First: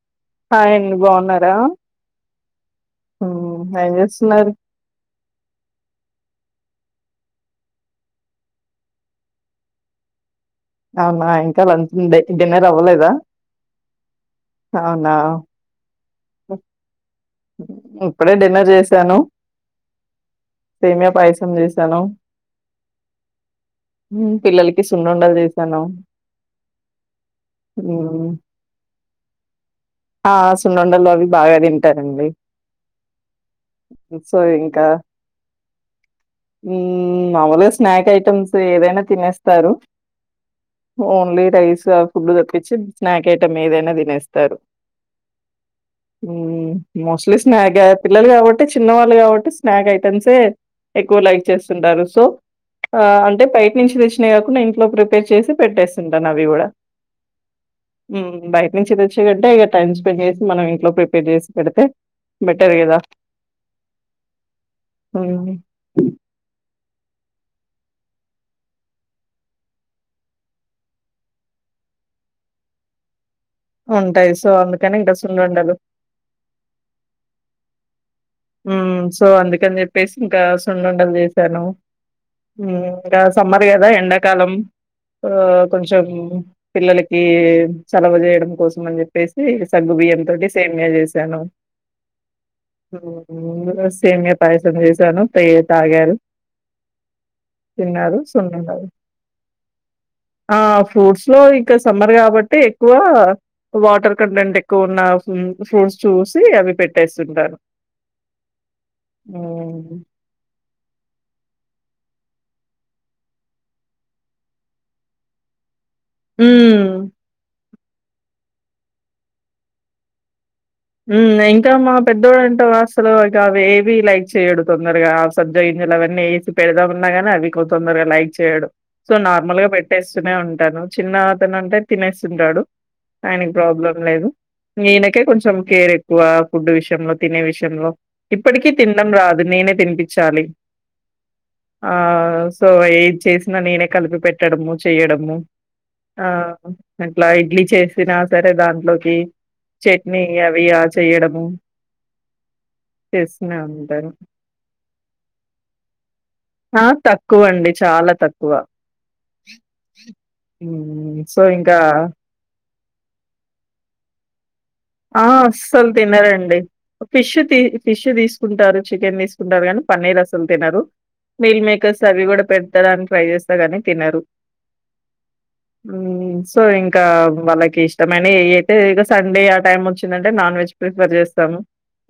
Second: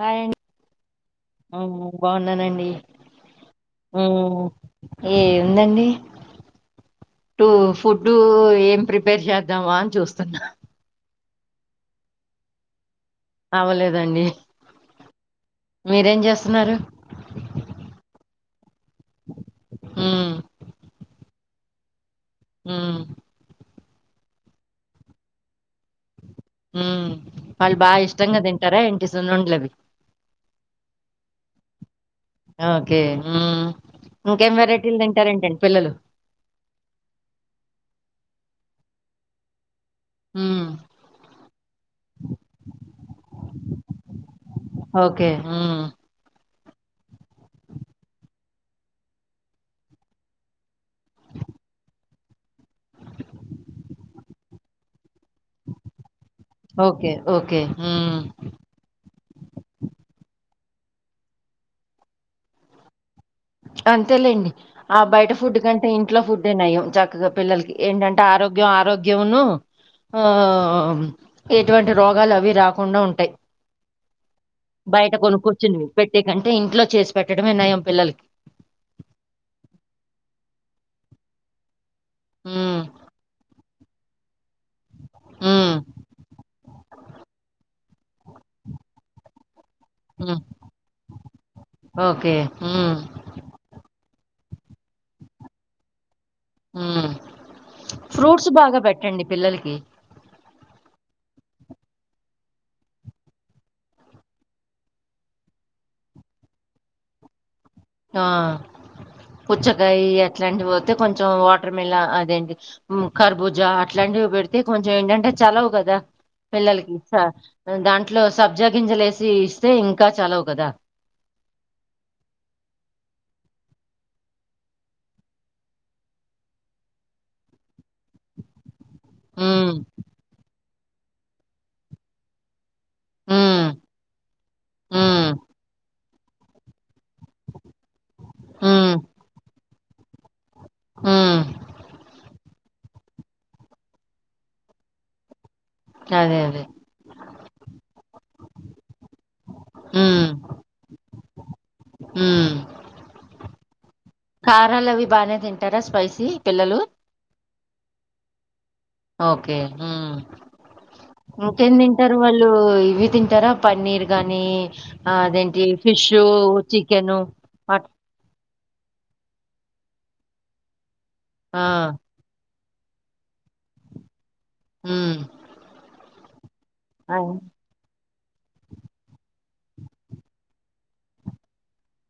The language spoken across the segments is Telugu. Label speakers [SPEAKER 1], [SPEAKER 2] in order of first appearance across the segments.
[SPEAKER 1] హాయ్ అండి
[SPEAKER 2] హాయ్ అండి బాగున్నారా ఉమ్ ఏం
[SPEAKER 1] ఉ
[SPEAKER 2] చేస్తున్నారు
[SPEAKER 1] ఏముందండి టూ ఫుడ్డు ఏం ప్రిపేర్ చేద్దామా అని చూస్తున్నా
[SPEAKER 2] అవునా ఇంకా లంచ్ డిన్నర్ అవ్వలేదా
[SPEAKER 1] అవ్వలేదండి
[SPEAKER 2] అవునా
[SPEAKER 1] మీరేం చేస్తున్నారు
[SPEAKER 2] ఇప్పుడే డిన్నర్ చేసాను
[SPEAKER 1] ఉమ్
[SPEAKER 2] సేమియా పాయసం సం చేయిస్తాన్ను
[SPEAKER 1] ఆ
[SPEAKER 2] పిల్లలకి సున్నుఉండలు చేసాను
[SPEAKER 1] హ వాళ్ళు బా
[SPEAKER 2] ఉమ్
[SPEAKER 1] ఇష్టంగా తింటారా ఎంటి సున్నుండలవి
[SPEAKER 2] ఆ సున్నుండలు అవి బాగా తింటర్
[SPEAKER 1] ఓకే ఇంకేం వెరైటీలు తింటారేంటండి పిల్లలు
[SPEAKER 2] ఉ మామలుగా స్నాక్ ఐటమ్స్ ఏదైనా తినేస్తారు
[SPEAKER 1] ఉ
[SPEAKER 2] ఓన్లీ రైస్ ఆ ఫుడ్లు తప్పించి స్నాక్ ఐటెమ్ ఏదైనా తినేస్తారు
[SPEAKER 1] ఓకే ఉమ్
[SPEAKER 2] హ మోస్ట్లీ స్నాక్ పిల్లలు కాబట్టి చిన్న వాళ్ళు కాబట్టి స్నాక్ ఐటమ్సే ఎక్కువ లైక్ చేస్తుంటారు సో ఆ అంటే బైట్ నుంచి తెచ్చినవి కాకుండా ఇంట్లో ప్రిపేర్ చేసి పెట్టేస్తుంటాను అవి గూడా
[SPEAKER 1] ఓకే ఓకే
[SPEAKER 2] ఉమ్ బైట్ నుంచి తెచ్చే అంటే ఇగ టైమ్ స్పెండ్ చేసి మనం ఇంట్లో ప్రిపేర్ చేసి పెడితే బెటర్ గదా
[SPEAKER 1] అంతేలేండి ఆ బయట
[SPEAKER 2] హ్మ్.
[SPEAKER 1] ఫుడ్ కంటే ఇంట్లో ఫుడ్డే నయం చ క్కగా పిల్లలకి ఏంటంటే ఆరోగ్యం ఆరోగ్యంను ఆ ఆ ఆ ఎటువంటి రోగాలు అవి రాకుండా ఉంటాయి
[SPEAKER 2] ఉంటాయి. సో, అందుకని
[SPEAKER 1] బైట
[SPEAKER 2] ఇంకా సున్నుండలు.
[SPEAKER 1] కొనుకొచ్చినవి పెట్టే కంటే ఇంట్లో చేసి పెట్టడమే నయం పిల్లలకి
[SPEAKER 2] ఉమ్ సో అందుకని చెప్పేసి ఇంకా సున్నుండలు చేసాను ఉమ్ ఇంకా సమ్మర్ గదా ఎండాకాలం ఆ
[SPEAKER 1] ఉమ్
[SPEAKER 2] కొంచెం పిల్లలకి చలవ జేయడం కోసం అని జెప్పేసి సగ్గు బియ్యం
[SPEAKER 1] ఉమ్
[SPEAKER 2] తోటి సేమ్య జేశాను
[SPEAKER 1] ఓకే ఉమ్
[SPEAKER 2] సేమ్య పాయాసం చేసాను పేయ తాగారు
[SPEAKER 1] ఉమ్
[SPEAKER 2] తిన్నారు.
[SPEAKER 1] ఫ్రూట్స్ బాగా
[SPEAKER 2] సున్నుండలు.
[SPEAKER 1] పెట్టండి పిల్లలకి
[SPEAKER 2] ఆ ఫ్రూట్స్ లో ఇంకా సమ్మర్ గాబట్టి ఎక్కువ వాటర్ కంటెంట్ ఎక్కువ ఉన్నా ఫ్రూట్స్ చూసి అవి పెట్టేస్తుంటాను
[SPEAKER 1] ఆ
[SPEAKER 2] హ్మ్.
[SPEAKER 1] పుచ్చకాయి అట్లాంటివి ఐతే కొంచెం వా టర్ మిలా అదేంటి కర్బూజ అట్లాంటివి పెడితే కొంచెం ఏంటంటే చలవ గదా
[SPEAKER 2] హ్మ్.
[SPEAKER 1] పిల్లలకి ఆ దాంట్లో సబ్జా గింజలు యేసి ఇస్తే ఇంకా చలవ గదా
[SPEAKER 2] ఉమ్ ఇంకా మా పెద్దోడు అంటవా అసలు అవి ఏవి లైక్ చేయడు తొందరగా సబ్జ గిం జలు అవేసి పెడదా అన్నా గాని అవి కొ తొందరగా లైక్ చేయడు సో నార్మల్ గా
[SPEAKER 1] ఉమ్
[SPEAKER 2] పెట్టేస్తూనే ఉంటాను చిన్న అతను అంటే తినేస్తుంటాడు ఆయనది
[SPEAKER 1] ఉమ్
[SPEAKER 2] ప్రాబ్లం లేదు ఈయనకే
[SPEAKER 1] ఉమ్
[SPEAKER 2] కొంచెం కేర్ ఎక్కువ ఫుడ్ విషయంలో తినే విషయంలో ఇప్పటికీ
[SPEAKER 1] ఉమ్
[SPEAKER 2] తినడం రాదు నేనే తినిపించాలి
[SPEAKER 1] ఉమ్
[SPEAKER 2] ఆ సో ఏది చేసినా నేనే కలిపి పెట్టడము చెేయడము ఆ
[SPEAKER 1] అదే అదే
[SPEAKER 2] అట్లా ఇడ్లీ చేసినా సరే దాంట్లోకి చట్నీ
[SPEAKER 1] ఉమ్
[SPEAKER 2] అవియా చేయడము
[SPEAKER 1] ఉమ్
[SPEAKER 2] చేస్తూనే ఉంటాను
[SPEAKER 1] కారాలు అవి బాగా తింటారా స్పైసీ పిల్లలు
[SPEAKER 2] ఆ తక్కువ అండి చాలా తక్కువ
[SPEAKER 1] ఓకే ఉమ్
[SPEAKER 2] హ్మ్ సో ఇంకా
[SPEAKER 1] ఇంకెందింటారు వాళ్ళు ఇవి తింటారా పన్నీర్ గానీ
[SPEAKER 2] ఆ
[SPEAKER 1] అదేంటి
[SPEAKER 2] అస్సలు
[SPEAKER 1] ఫిష్
[SPEAKER 2] తినరండి
[SPEAKER 1] చికెను
[SPEAKER 2] ఫిష్ తీ
[SPEAKER 1] అట్
[SPEAKER 2] ఫిష్ తీసుకుంటారు చికెన్ తీసుకుంటారు కానీ పన్నీర్ అసలు తినరు మీల్
[SPEAKER 1] ఆ
[SPEAKER 2] మేకర్స్ అవి కూడా పెట్టడానికి ట్రై జేస్తాగాని తినరు
[SPEAKER 1] ఉమ్
[SPEAKER 2] ఉమ్ సో ఇంకా
[SPEAKER 1] ఆ,
[SPEAKER 2] వాళ్ళకి ఇష్టమైనయ్ ఏయ్ అయితే ఇగ సండే టైం వచ్చిందంటే నాన్ వెజ్ ప్రిఫర్ చేస్తాను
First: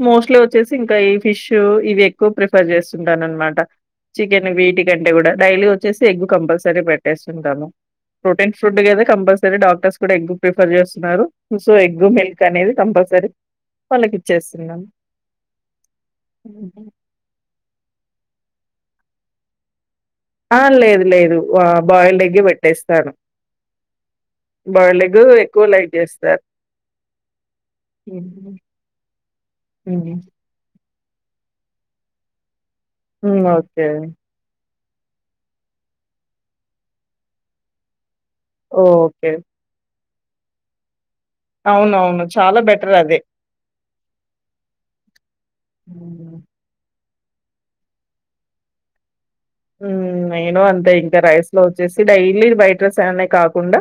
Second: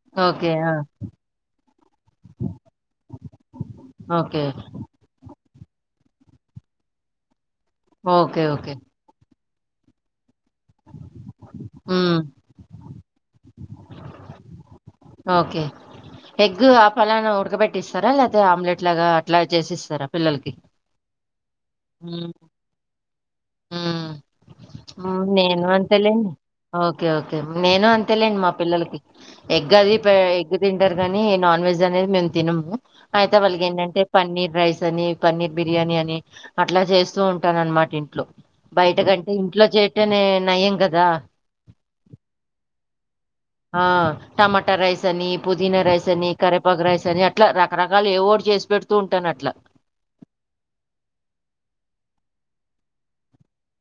[SPEAKER 2] మోస్ట్లీ
[SPEAKER 1] ఓకే.
[SPEAKER 2] వచ్చేసి
[SPEAKER 1] ఆ!
[SPEAKER 2] ఇంకా ఈ ఫిష్ ఇవి ఎక్కువ ప్రిఫర్ చేస్తుంటాన్ అన్నమాట
[SPEAKER 1] ఓకే.
[SPEAKER 2] చికెన్ వీటి కంటే కూడా డైలీ చేస్తే ఎగ్ కంపల్సరీ పెట్టెస్తుంటాను
[SPEAKER 1] ఓకే.
[SPEAKER 2] Protein
[SPEAKER 1] okay.
[SPEAKER 2] ఫుడ్ గదా ఇక్కడ డాక్టర్స్ కూడా ఎగ్ ప్రిఫర్ చేస్తున్నారు సో ఎగ్
[SPEAKER 1] హ్మ్.
[SPEAKER 2] మిల్క్ అనేది కంపల్సరీ వాళ్ళకి ఇచ్చేస్తున్నాను
[SPEAKER 1] ఓకే ఎగ్ ఆ పలాన ఉడకబెట్టిస్త స్తారా లేపోతే ఆమ్లెట్ లాగా అట్లా చేసిస్తారా పిల్లలకి?
[SPEAKER 2] ఆ లేదు లేదు బా బాయిల్డ్
[SPEAKER 1] హ్మ్.
[SPEAKER 2] ఎగ్ ఏ పెట్టేస్తారు బాయిల్డ్
[SPEAKER 1] ఆ నేను అంతేలే ఓకే ఓకే నేను అంతేలేండి మా
[SPEAKER 2] హుహు.
[SPEAKER 1] పిల్లలకి ఎగ్ అవి పే
[SPEAKER 2] హ్మ్.
[SPEAKER 1] ఎగ్ తిన్ కుదరదని నాన్ వెజ్ అనేది మేము తిన్నాం అయితే
[SPEAKER 2] హ్మ్.
[SPEAKER 1] వాళ్ళకి
[SPEAKER 2] ఓకే.
[SPEAKER 1] ఏంటంటే పన్నీర్ రైస్ అని పన్నీర్ బిర్యాని అని అట్లా చేస్తూ ఉంటాననమాట ఇంట్లో బయట కంటే
[SPEAKER 2] ఓకే
[SPEAKER 1] ఇంట్లో చేటనే నయం కదా
[SPEAKER 2] అవునవును చాలా బెటర్ అదే
[SPEAKER 1] ఆ టమాటా రైస్ అని పుదీనా రైస్ అని
[SPEAKER 2] హ్మ్
[SPEAKER 1] కరేపాకు రైస్ ని అట్లా రకరకాలు ఏవోటి చేసి పెడుతూ ఉంటాను అట్లా
[SPEAKER 2] ఉమ్ నేను అంతే ఇంకా రైస్ లో వచ్చేసి డైలీ బయట రైస్ అనే కాకుండా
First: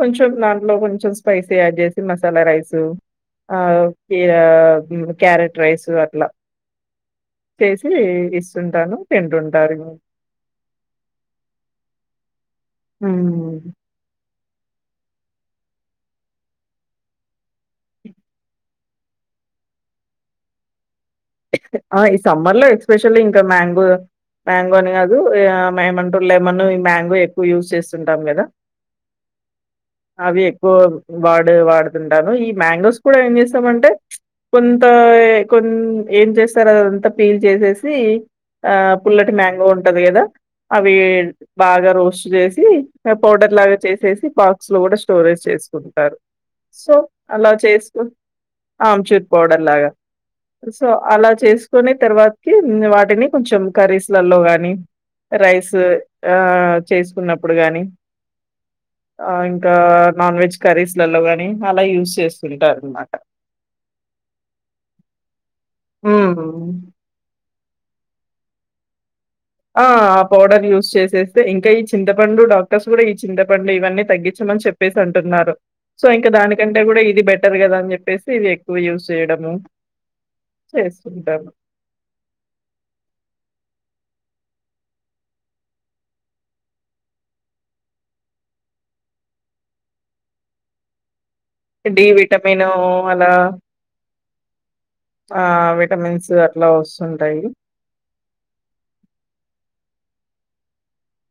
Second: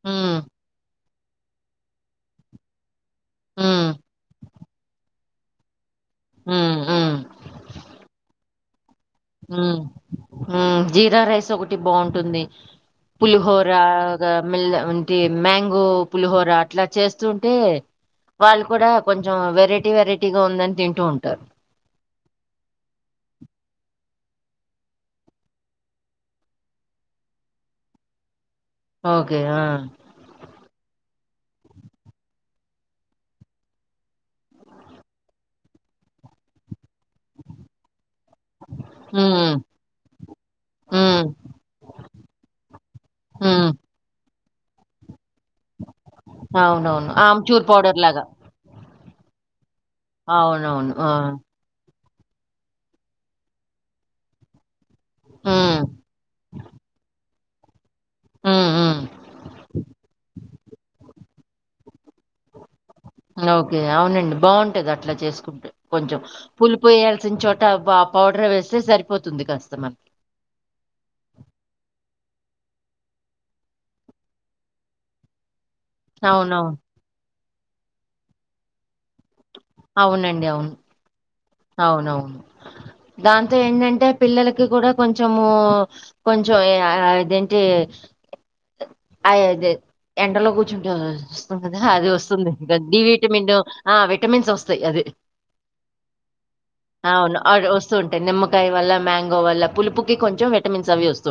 [SPEAKER 2] కొంచెం
[SPEAKER 1] హ్మ్
[SPEAKER 2] దాంట్లో కొంచెం స్పైసీ యాడ్ చేసి మసాలా రైసు ఆ
[SPEAKER 1] హ్మ్
[SPEAKER 2] క్యా క్యారెట్ రైస్ అట్లా
[SPEAKER 1] హ్మ్ హ్మ్
[SPEAKER 2] చేసి ఇస్తుంటాను తింటుంటారు
[SPEAKER 1] ఉమ్ జీరా రైస్ ఒకటి బాగుంటుంది
[SPEAKER 2] హ్మ్
[SPEAKER 1] పులిహోర పుల్ ది మ్యాంగో పులిహోర అట్లా చేస్తు ఉంటే వాళ్ళు కూడా కొంచెం వెరైటీ వెరైటీగా ఉందని తింటూ ఉంటారు.
[SPEAKER 2] ఆ ఈ సమ్మర్ లో ఎక్స్పెషల్లీ ఇంకా మ్యాంగో మ్యాంగో అని కాదు ఏ ఏమంటూ లేమను ఈ మ్యాంగో ఎక్కువ యూజ్ చేస్తుంటాం కదా
[SPEAKER 1] ఓకే ఆ
[SPEAKER 2] అవి ఎక్కువ వాడు వాడుతుంటాను ఈ మ్యాంగోస్ కూడా ఏం చేస్తామంటే కొంత ఏ కొన్ ఏం చేస్తారు అది అంతా పీల్ చేసేసి ఆ పుల్లటి
[SPEAKER 1] హ్మ్.
[SPEAKER 2] మ్యాంగో ఉంటది కదా అవి
[SPEAKER 1] హ్మ్.
[SPEAKER 2] బాగా రోస్ట్ చేసి ఇగ పౌడర్
[SPEAKER 1] హ్మ్.
[SPEAKER 2] లాగా చేసేసి బాక్ క్స్ లో కూడా స్టోరేజ్ చేసుకుంటరు సో
[SPEAKER 1] అవునవును.
[SPEAKER 2] అలా
[SPEAKER 1] ఆమ్చూర్ పౌడర్
[SPEAKER 2] చేసుకుంట్
[SPEAKER 1] లాగా.
[SPEAKER 2] ఆమ్ చొప్ కోడలాగా
[SPEAKER 1] అవునవును ఆ!
[SPEAKER 2] అలా చేసుకోని తర్వాతకి వాటిని కొంచెం కర్రీస్లలో గాని
[SPEAKER 1] హ్మ్.
[SPEAKER 2] రైస్లో ఆ చేసుకున్నప్పుడు గాని
[SPEAKER 1] హ్మ్. హ్మ్.
[SPEAKER 2] ఆ ఇంకా నాన్ వెజ్ కర్రీస్ లలో కాని అలా యూజ్ చేస్తుంటారు అనమాట
[SPEAKER 1] ఓకే అవునండి బాగుంటది అట్లా చేసు కొంచెం
[SPEAKER 2] హ్మ్.
[SPEAKER 1] పులుపు వేయాల్సిన చోట వ పౌడర్ వేస్తే సరి
[SPEAKER 2] ఆ ఆ పౌడర్ యూజ్ చేసేస్తే ఇంకా ఈ చింత పండు డాక్టర్స్ కూడా ఈ చింతపండు ఇవన్నీ తగ్గించమని చెప్పేసి అంటున్నారు సో ఇంకా
[SPEAKER 1] అవునవును.
[SPEAKER 2] దానికంటే కూడా ఇది బెటర్ కదా అని చెప్పేసి ఇది ఎక్కువ యూజ్ చేయడము
[SPEAKER 1] అవునండి. అవును.
[SPEAKER 2] చేస్తుంటారు
[SPEAKER 1] అవునవును దాంతో ఏంటంటే పిల్లలకి కూడా కొంచెము కొంచెం ఆ అ ఇదేంటి అయి అదే ఎండలో కూర్చుంటె వస్
[SPEAKER 2] డి
[SPEAKER 1] అది
[SPEAKER 2] విటమిను
[SPEAKER 1] వస్తుందిగా డి విటమిన్ ఆ వక్
[SPEAKER 2] ఆ విటమిన్
[SPEAKER 1] అవును అవును వస్తూంటాయి నిమ్మకాయ వల్ల మ్యాంగో వల్ల పులుపు కొంచెం విటమిన్స్ అవి వస్తు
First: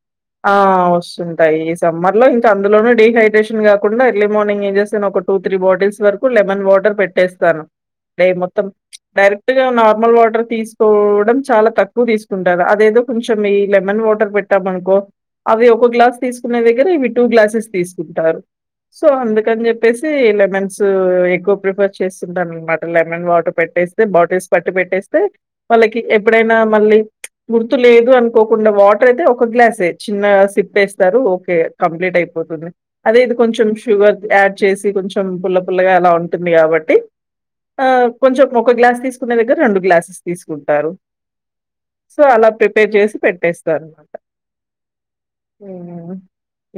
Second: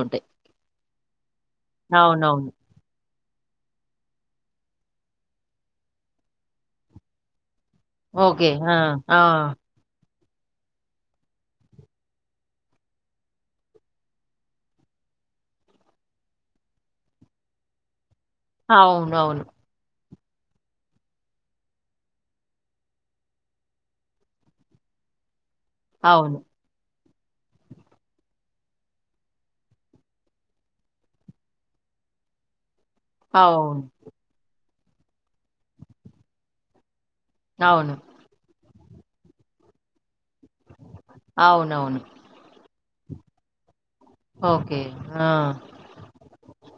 [SPEAKER 2] ఆ వస్తుంటాయి ఈ సమ్మర్ లో ఇంకా
[SPEAKER 1] అవునవును.
[SPEAKER 2] అందులోనూ డిహైడ్రేషన్ కాకుండా ఎర్లీ మార్నింగ్ ఏం చేస్తను ఒక టూ త్రీ బాటిల్స్ వరకు లెమన్ వాటర్ పెట్టేస్తాను డ
[SPEAKER 1] ఓకే.
[SPEAKER 2] మొత్తం
[SPEAKER 1] ఆ! ఆ!
[SPEAKER 2] డైరెక్ట్ గా నార్మల్ వాట్ ర్ తీసుకోవడం చాలా తక్కువ తీసుకుంటారు అదేదో కొంచెం ఈ లెమన్ వాటర్ పెట్టామ అనుకో అవి ఒక గ్లాస్ తీసుకునే దగ్గర ఇవి టూ గ్లాసెస్ తీసుకుంటారు సో
[SPEAKER 1] అవునవును.
[SPEAKER 2] అందుకని చెప్పేసి తీ లెమన్స్ ఎక్కువ ప్రిఫర్ చేస్తుంటాననమాట లెమన్ వాటర్ పెట్టేస్తే బాటిల్స్ పట్టి పెట్టే స్తె వాళ్ళకి
[SPEAKER 1] అవును.
[SPEAKER 2] ఎప్పుడైనా మళ్ళీ ప్చ్ గుర్తు లేదు అనుకోకుండా వాటర్ అయితే ఒక గ్లాస్ ఏ చిన్న సిప్ వేస్తారు ఓకే కంప్లీట్ అయిపోతుంది అదే ఇది కొంచెం
[SPEAKER 1] అవును.
[SPEAKER 2] షుగర్ యాడ్ చేసి కొంచం పుల పుల అలా ఉంటుంది కాబట్టి ఆ
[SPEAKER 1] అవును.
[SPEAKER 2] కొంచెం ఒక గ్లాస్ తీసుకునే దగ్గర రెండు గ్లాసెస్ తీసుకుంటారు
[SPEAKER 1] అవునవును.
[SPEAKER 2] సో అలా ప్రిపేర్ చేసి పెట్టేస్తారు
[SPEAKER 1] ఓకే ఆ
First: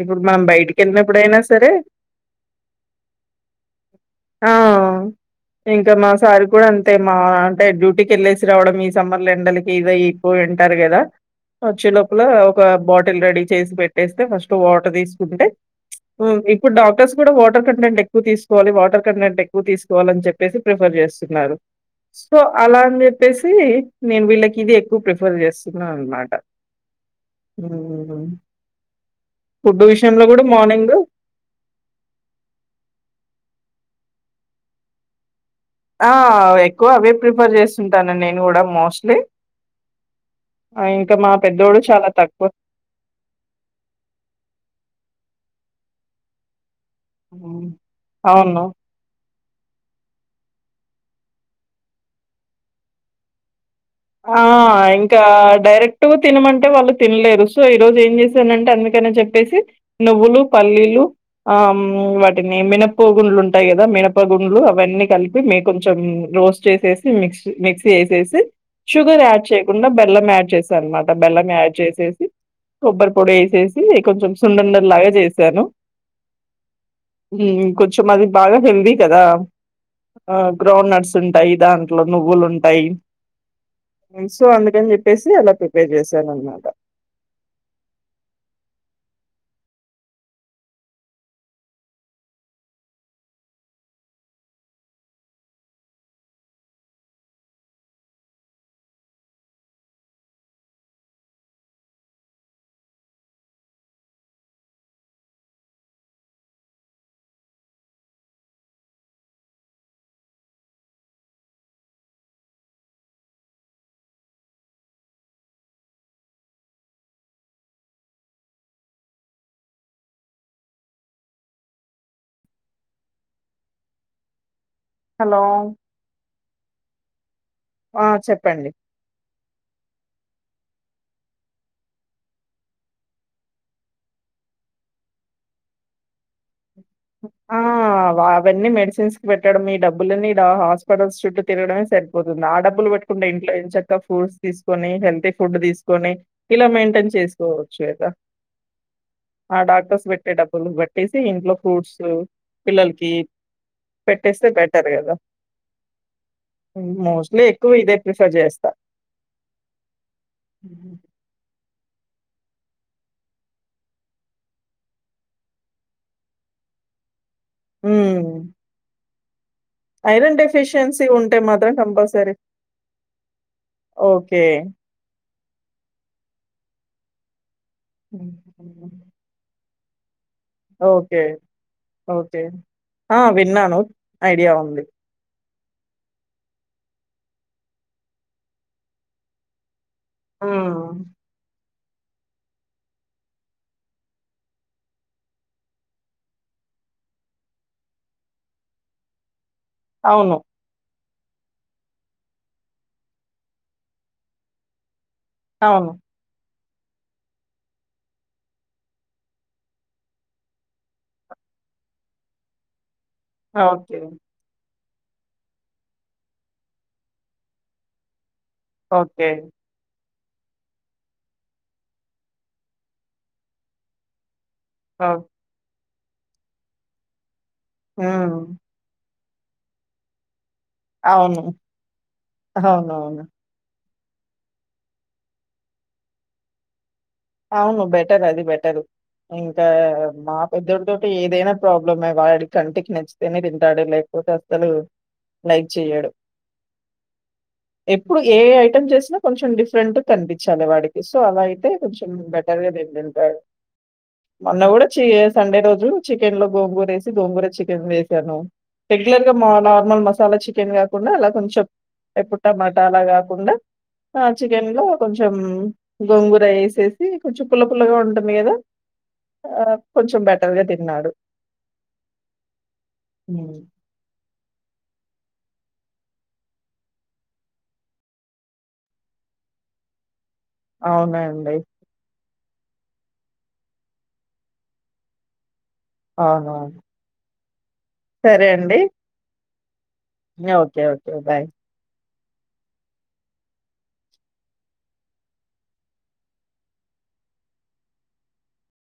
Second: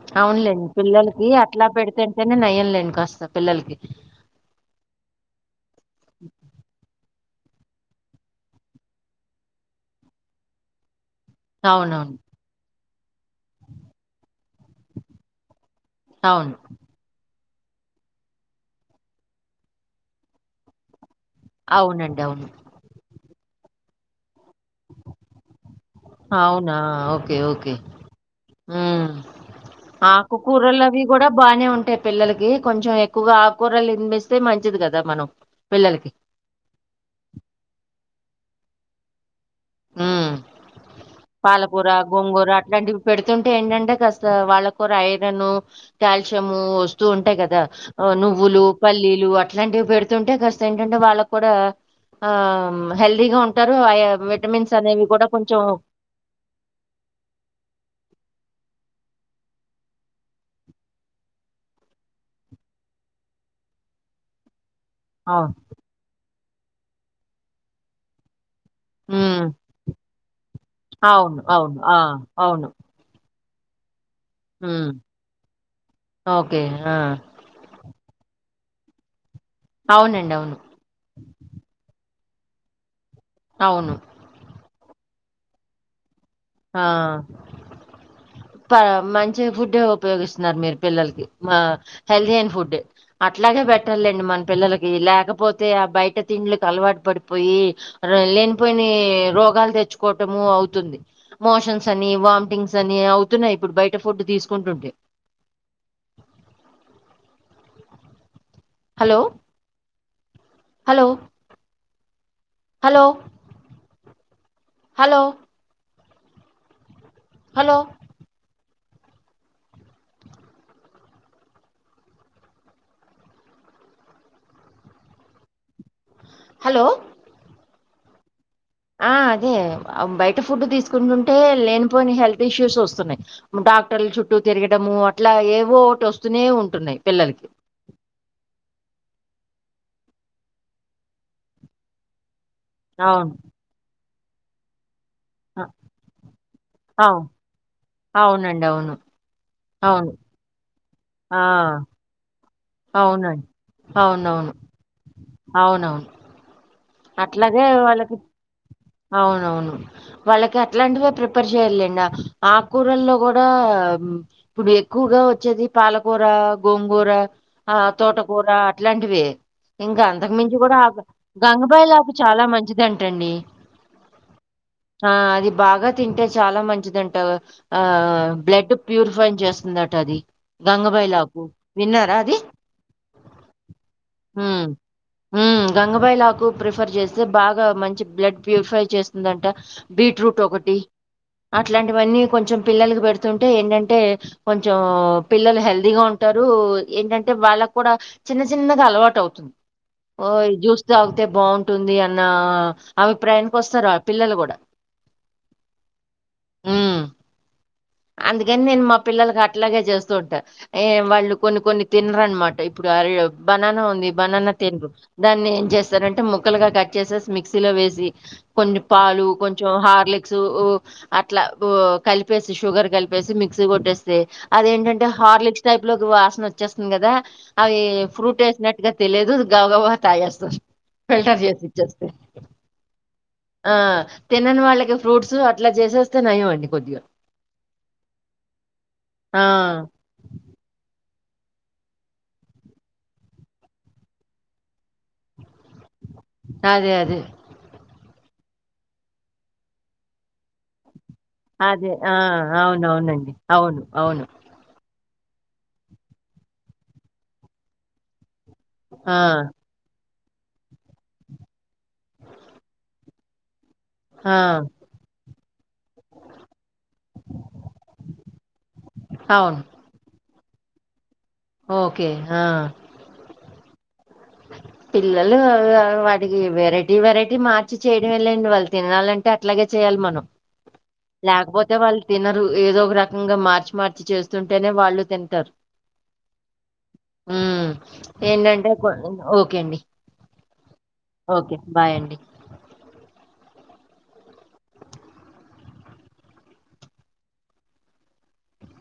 [SPEAKER 2] ఇప్పుడు మనం
[SPEAKER 1] అవునులేండి పిల్లలకి
[SPEAKER 2] బయటికెళ్ళినప్పుడైనా
[SPEAKER 1] అట్లా
[SPEAKER 2] సరే
[SPEAKER 1] పెడితేంటేనే నయంన్లేండి కాస్త పిల్లలకి
[SPEAKER 2] ఆ ఇంకా మా సారు కూడా అంతే తే మా అంటే డ్యూటీకి వెళ్ళేసి రావడం ఈ సమ్మర్లు ఎండలకి ఇగ ఎక్కువ తింటారు కదా వచ్చి
[SPEAKER 1] అవునవును.
[SPEAKER 2] లోపల ఒక బాటిల్ రెడీ చేసి పెట్టేస్తే ఫస్ట్ వాటర్ తీసుకుంటే ఊ
[SPEAKER 1] అవును.
[SPEAKER 2] ఇప్పుడు డాక్టర్స్ కూడా వాట్ వాటర్ కంటెంట్ తీసుకోవాలి వాటర్ కంటెంట్ ఎక్కువ తీసుకోవాలని చెప్పేసి ప్రిఫర్ చేస్తారు
[SPEAKER 1] అవునండి.
[SPEAKER 2] సో
[SPEAKER 1] అవును.
[SPEAKER 2] అలా అని చెప్పేసి నేను వీళ్ళకి ఇది ఎక్కువ ప్రిఫర్ చేస్తున్నా అన్నమాట
[SPEAKER 1] అవునా! ఓకే.
[SPEAKER 2] ఊ
[SPEAKER 1] ఓకే.
[SPEAKER 2] ఆ
[SPEAKER 1] ఆకుకూరలు అవి కూడా బాగానే ఉంటాయి పిల్లలకి కొంచెం ఎక్ ఎక్కువగా ఆకూరలు తినిపిస్తే మంచిది కదా మనం
[SPEAKER 2] ఆ
[SPEAKER 1] పిల్లలకి.
[SPEAKER 2] ఎక్కువ అవే ప్రిఫర్ చేస్తుంటాను నేను కూడా మోస్ట్లీ
[SPEAKER 1] హ్మ్.
[SPEAKER 2] బ
[SPEAKER 1] పాలకూర గోంగూర అట్లాంటివి పెడుతుంటే ఏంటంటే కాస్త వాళ్ళ కూర ఐ యే ను కాలిశిము వాస్తూ ఉంటాయి కదా
[SPEAKER 2] హ్మ్.
[SPEAKER 1] నువులు
[SPEAKER 2] అవును.
[SPEAKER 1] పల్ అట్లాంటివి పెడుతుంటే కాస్త ఏంటంటే వాళ్ళకి కూడా ఆ హెల్దీగా ఉంటారు హాయే
[SPEAKER 2] ఆ ఇంకా డైరెక్ట్ తినమంటే వాళ్ళు తినలేరు సో ఈరోజు ఏం చేసి ఏందంటే అందుకని చెప్పేసి నువ్వులు పల్లీలు ఆ వాటిని మినపోగుల్ ఉంటాయి కదా మినప గుండ్లు అవి ఇవన్నీ కలిపి
[SPEAKER 1] అవును.
[SPEAKER 2] మీ కొంచెం రోస్ట్ చేసేసి మిక్స్ మిక్సీ చేసేసి షుగర్ యాడ్
[SPEAKER 1] హ్మ్.
[SPEAKER 2] చేయకుండా బెల్లం యాడ్ చేస అనమాట
[SPEAKER 1] అవును.
[SPEAKER 2] బెల్లం యాడ్
[SPEAKER 1] అవును. ఆ!
[SPEAKER 2] చేసేసి
[SPEAKER 1] అవును.
[SPEAKER 2] కొబ్బరి పొడి వే చేసి కొంచెం సుంనుండ
[SPEAKER 1] హ్మ్.
[SPEAKER 2] లాగా చేసాను
[SPEAKER 1] ఓకే. ఆ!
[SPEAKER 2] కొంచెం అది బాగా హెల్దీ కదా
[SPEAKER 1] అవునండి.
[SPEAKER 2] ఆ
[SPEAKER 1] అవును.
[SPEAKER 2] గ్రౌండ్ నట్స్ ఉంటాయి దాంట్లో నువ్వులు ఉంటాయి
[SPEAKER 1] అవును.
[SPEAKER 2] సో అందుకని చెప్పేసి అలా ప్రిపేర్ చేసి
[SPEAKER 1] ఆ ప మంచి చే ఫుడ్ ఏ ఉపయోగిస్తున్నారు మీరు పిల్లకి మా హెల్దీ అండ్ ఫుడ్ అట్లాగే బెటలెండి మన పిల్లలకి లేకపోతే ఆ బయట తిండ్లకి అలవాటు పడిపోయి లేనిపోని రోగాలు తెచ్చుకోవటము అవుతుంది మోషన్స్ అని వామిటింగ్స్ అని అవుతున్నాయి ఇప్పుడు బయట ఫుడ్ తీసుకుంటుంటే
[SPEAKER 2] అ
[SPEAKER 1] hello hello hello hello hello
[SPEAKER 2] hello
[SPEAKER 1] hello
[SPEAKER 2] ఆ చెప్
[SPEAKER 1] ఆ అదే అం బెక్ ఫుడ్ తీసుకుంటుంటే లేనిపోనీ హెల్త్ ఇష్యూస్ వస్తున్నాయి డాక్టర్లు చుట్టూ తిరగడ అట్లా ఏవో ఒకటి వస్తూనే ఉం
[SPEAKER 2] ఆ అవన్నీ మెడస్ చేసి పెట్టడం ఈ డబ్బులని ఇగ హాస్పిటల్స్ చుట్టూ తిరడమే సరిపోతుంది నా డబ్బులు పెట్కుంట
[SPEAKER 1] అవును
[SPEAKER 2] ఇంట్ల ఏం చక్క ఫూడ్స్ తీసుకొని హెల్త్ ఫుడ్ తీసుకొని ఇలా మెయింటైన్
[SPEAKER 1] అవు
[SPEAKER 2] చేసుకోవచ్చు కదా
[SPEAKER 1] అవునండి అవును
[SPEAKER 2] ఆ డాక్టర్స్
[SPEAKER 1] అవును
[SPEAKER 2] పెట్టే డబ్బులు పెట్టేసి
[SPEAKER 1] ఆ
[SPEAKER 2] ఇంట్లో ఫ్రూట్స్ పిల్లలకి
[SPEAKER 1] అవునండి
[SPEAKER 2] పెట్టేస్తే
[SPEAKER 1] అవునవును
[SPEAKER 2] బెటర్ కదా
[SPEAKER 1] అవునవును
[SPEAKER 2] మోస్ట్లీ
[SPEAKER 1] అట్లాగే
[SPEAKER 2] ఎక్కువ ఇదే
[SPEAKER 1] వాళ్ళకి
[SPEAKER 2] ప్రిఫర్ చేస్తా
[SPEAKER 1] అవునవును వాళ్ళకి అట్లాంటివే ప్రిపేర్ చే వెళ్ళం ఆ కూరల్లో కూడా ఇప్పుడు ఎక్కువగా వచ్చేది పాలకూర గోంగూర ఆ తోటకూర అట్లాంటివి
[SPEAKER 2] ఐరన్ డెఫిషియన్సీ ఉంటే మాత్రం
[SPEAKER 1] గంగబాయిలాకు
[SPEAKER 2] కంపల్సరీ
[SPEAKER 1] చాలా మంచిదంటండి
[SPEAKER 2] ఓకే
[SPEAKER 1] ఆ అది బాగా తింటే చాలా మంచిదంట ఆ బ్లడ్ ప్యూరిఫై చేస్తుందం ఉంటది
[SPEAKER 2] ఓకే
[SPEAKER 1] గంగబాయిలాకు విన్నారా అది
[SPEAKER 2] ఓకే ఆ విన్నాను ఐడియా
[SPEAKER 1] ఉమ్
[SPEAKER 2] ఉంది
[SPEAKER 1] హ్మ్. గంగబాయిలాకు ప్రిఫర్ చేస్తే బాగా మంచి బ్లడ్ ప్యూరిఫై చేస్తుందంట బీట్రూట్
[SPEAKER 2] హ్మ్.
[SPEAKER 1] ఒకటి ఇట్లాంటివన్నీ కొంచెం పిల్లలకి పెడుతుంటే ఏంటంటే కొంచం పిల్లలు హెల్దీగా ఉంటారు ఏంటంటే వాళ్ళకు కూడా చిన్న చిన్నగా అలవాటు అవుతుంద్ ఓ
[SPEAKER 2] అవును.
[SPEAKER 1] ఇ చూస్ తాగితే బాగుంటుంది అన్న అవి ప్రయాణ్ వస్తారు ఆ పిల్లలు కూడా
[SPEAKER 2] అవును
[SPEAKER 1] అందుకని నేను మా పిల్లలకి అట్లాగే చేస్తూ ఉంటా ఏ వాళ్ళు కొన్ని కొన్ని తినరనమాట ఇప్పుడు ఆళ్ళు బననా
[SPEAKER 2] ఓకే.
[SPEAKER 1] ఉంది బననా తిన్రు దాన్ని ఏం చేస్తారంటే ముక్కలుగా కట్ చేసేసి మిక్సీలో వేసి కొన్ని పాలు
[SPEAKER 2] ఓకే.
[SPEAKER 1] కొంచెం హార్లిక్స్ ఉ అట్లా ఉ కలిపేస్ షుగర్ కలిపేసి మిక్సీ కొట్టేస్తే అదేంటంటే
[SPEAKER 2] ఓహ్!
[SPEAKER 1] హార్లిక్స్ టైప్ లో వాసన వచ్చేస్తుంది కదా అవి ఫ్రూట్
[SPEAKER 2] హ్మ్.
[SPEAKER 1] వేసినట్టుగా తెలిదు గవ గవగా తాగేస్తది ఫిల్టర్
[SPEAKER 2] అవును.
[SPEAKER 1] చేస్ ఇచ్చేస్తా
[SPEAKER 2] అవునవును. అవును.
[SPEAKER 1] ఆ తినని వాళ్ళకి ఫ్రూట్స్ అట్లా చేసేస్తే నయం అండి కొద్దిగా
[SPEAKER 2] అవును బెటర్ అది బెటర్
[SPEAKER 1] ఆ
[SPEAKER 2] ఇంకా మా పెద్దడుతో అంటే ఏదైనా ప్రాబ్లమే వాడికి కంటికి నచ్చితేనే తింటాడు లేకపోతే అసలు లైక్ చెయడు
[SPEAKER 1] అదే అదే
[SPEAKER 2] ఎప్పుడు ఏ ఐటెమ్ చేసినా కొంచెం డిఫ్రెంట్ గా కనిపించాలి వాడికి సో అలా అయితే
[SPEAKER 1] అదే ఆ
[SPEAKER 2] బెటర్గా
[SPEAKER 1] అవునవునండి
[SPEAKER 2] తింటారు
[SPEAKER 1] అవును అవును
[SPEAKER 2] వాడు మొన్న కూడా చ సండే రోజు చికెన్ లో గోంగూర వేసి గోంగూర చికెన్ వేసాను
[SPEAKER 1] ఆ
[SPEAKER 2] రెగ్యులర్గా మ నార్మల్ మ మసాలా చికెన్ కాకుండా అలా కొంచెం ఎప్పుడు టమాటా అలా కాకుండా ఆ చికెన్ లో కొంచెం గొంగూర రైస్ చేసి కొంచెం పుల్ల పుల్లగా ఉంటుంది కదా
[SPEAKER 1] అవును
[SPEAKER 2] ఆ కొంచెం బెటర్గా తిన్నాడు
[SPEAKER 1] ఓకే ఆ
[SPEAKER 2] హ్మ్.
[SPEAKER 1] పిల్లలు వాటికి వెరైటీ వెరైటీ మార్చి చేయడం వెళ్ళండి వాళ్ళు తినాలంటే అట్లాగే చేయాలి మనం
[SPEAKER 2] అవునండి.
[SPEAKER 1] లేకపోతే వాళ్ళు తినరు ఏదో ఒక రకంగా మార్చి మార్చి చేస్తుంటేనే వాళ్ళు తింటారు
[SPEAKER 2] ఆహ
[SPEAKER 1] ఏంటంటే ఓకే అండి
[SPEAKER 2] ఓకే ఓకే బాయ్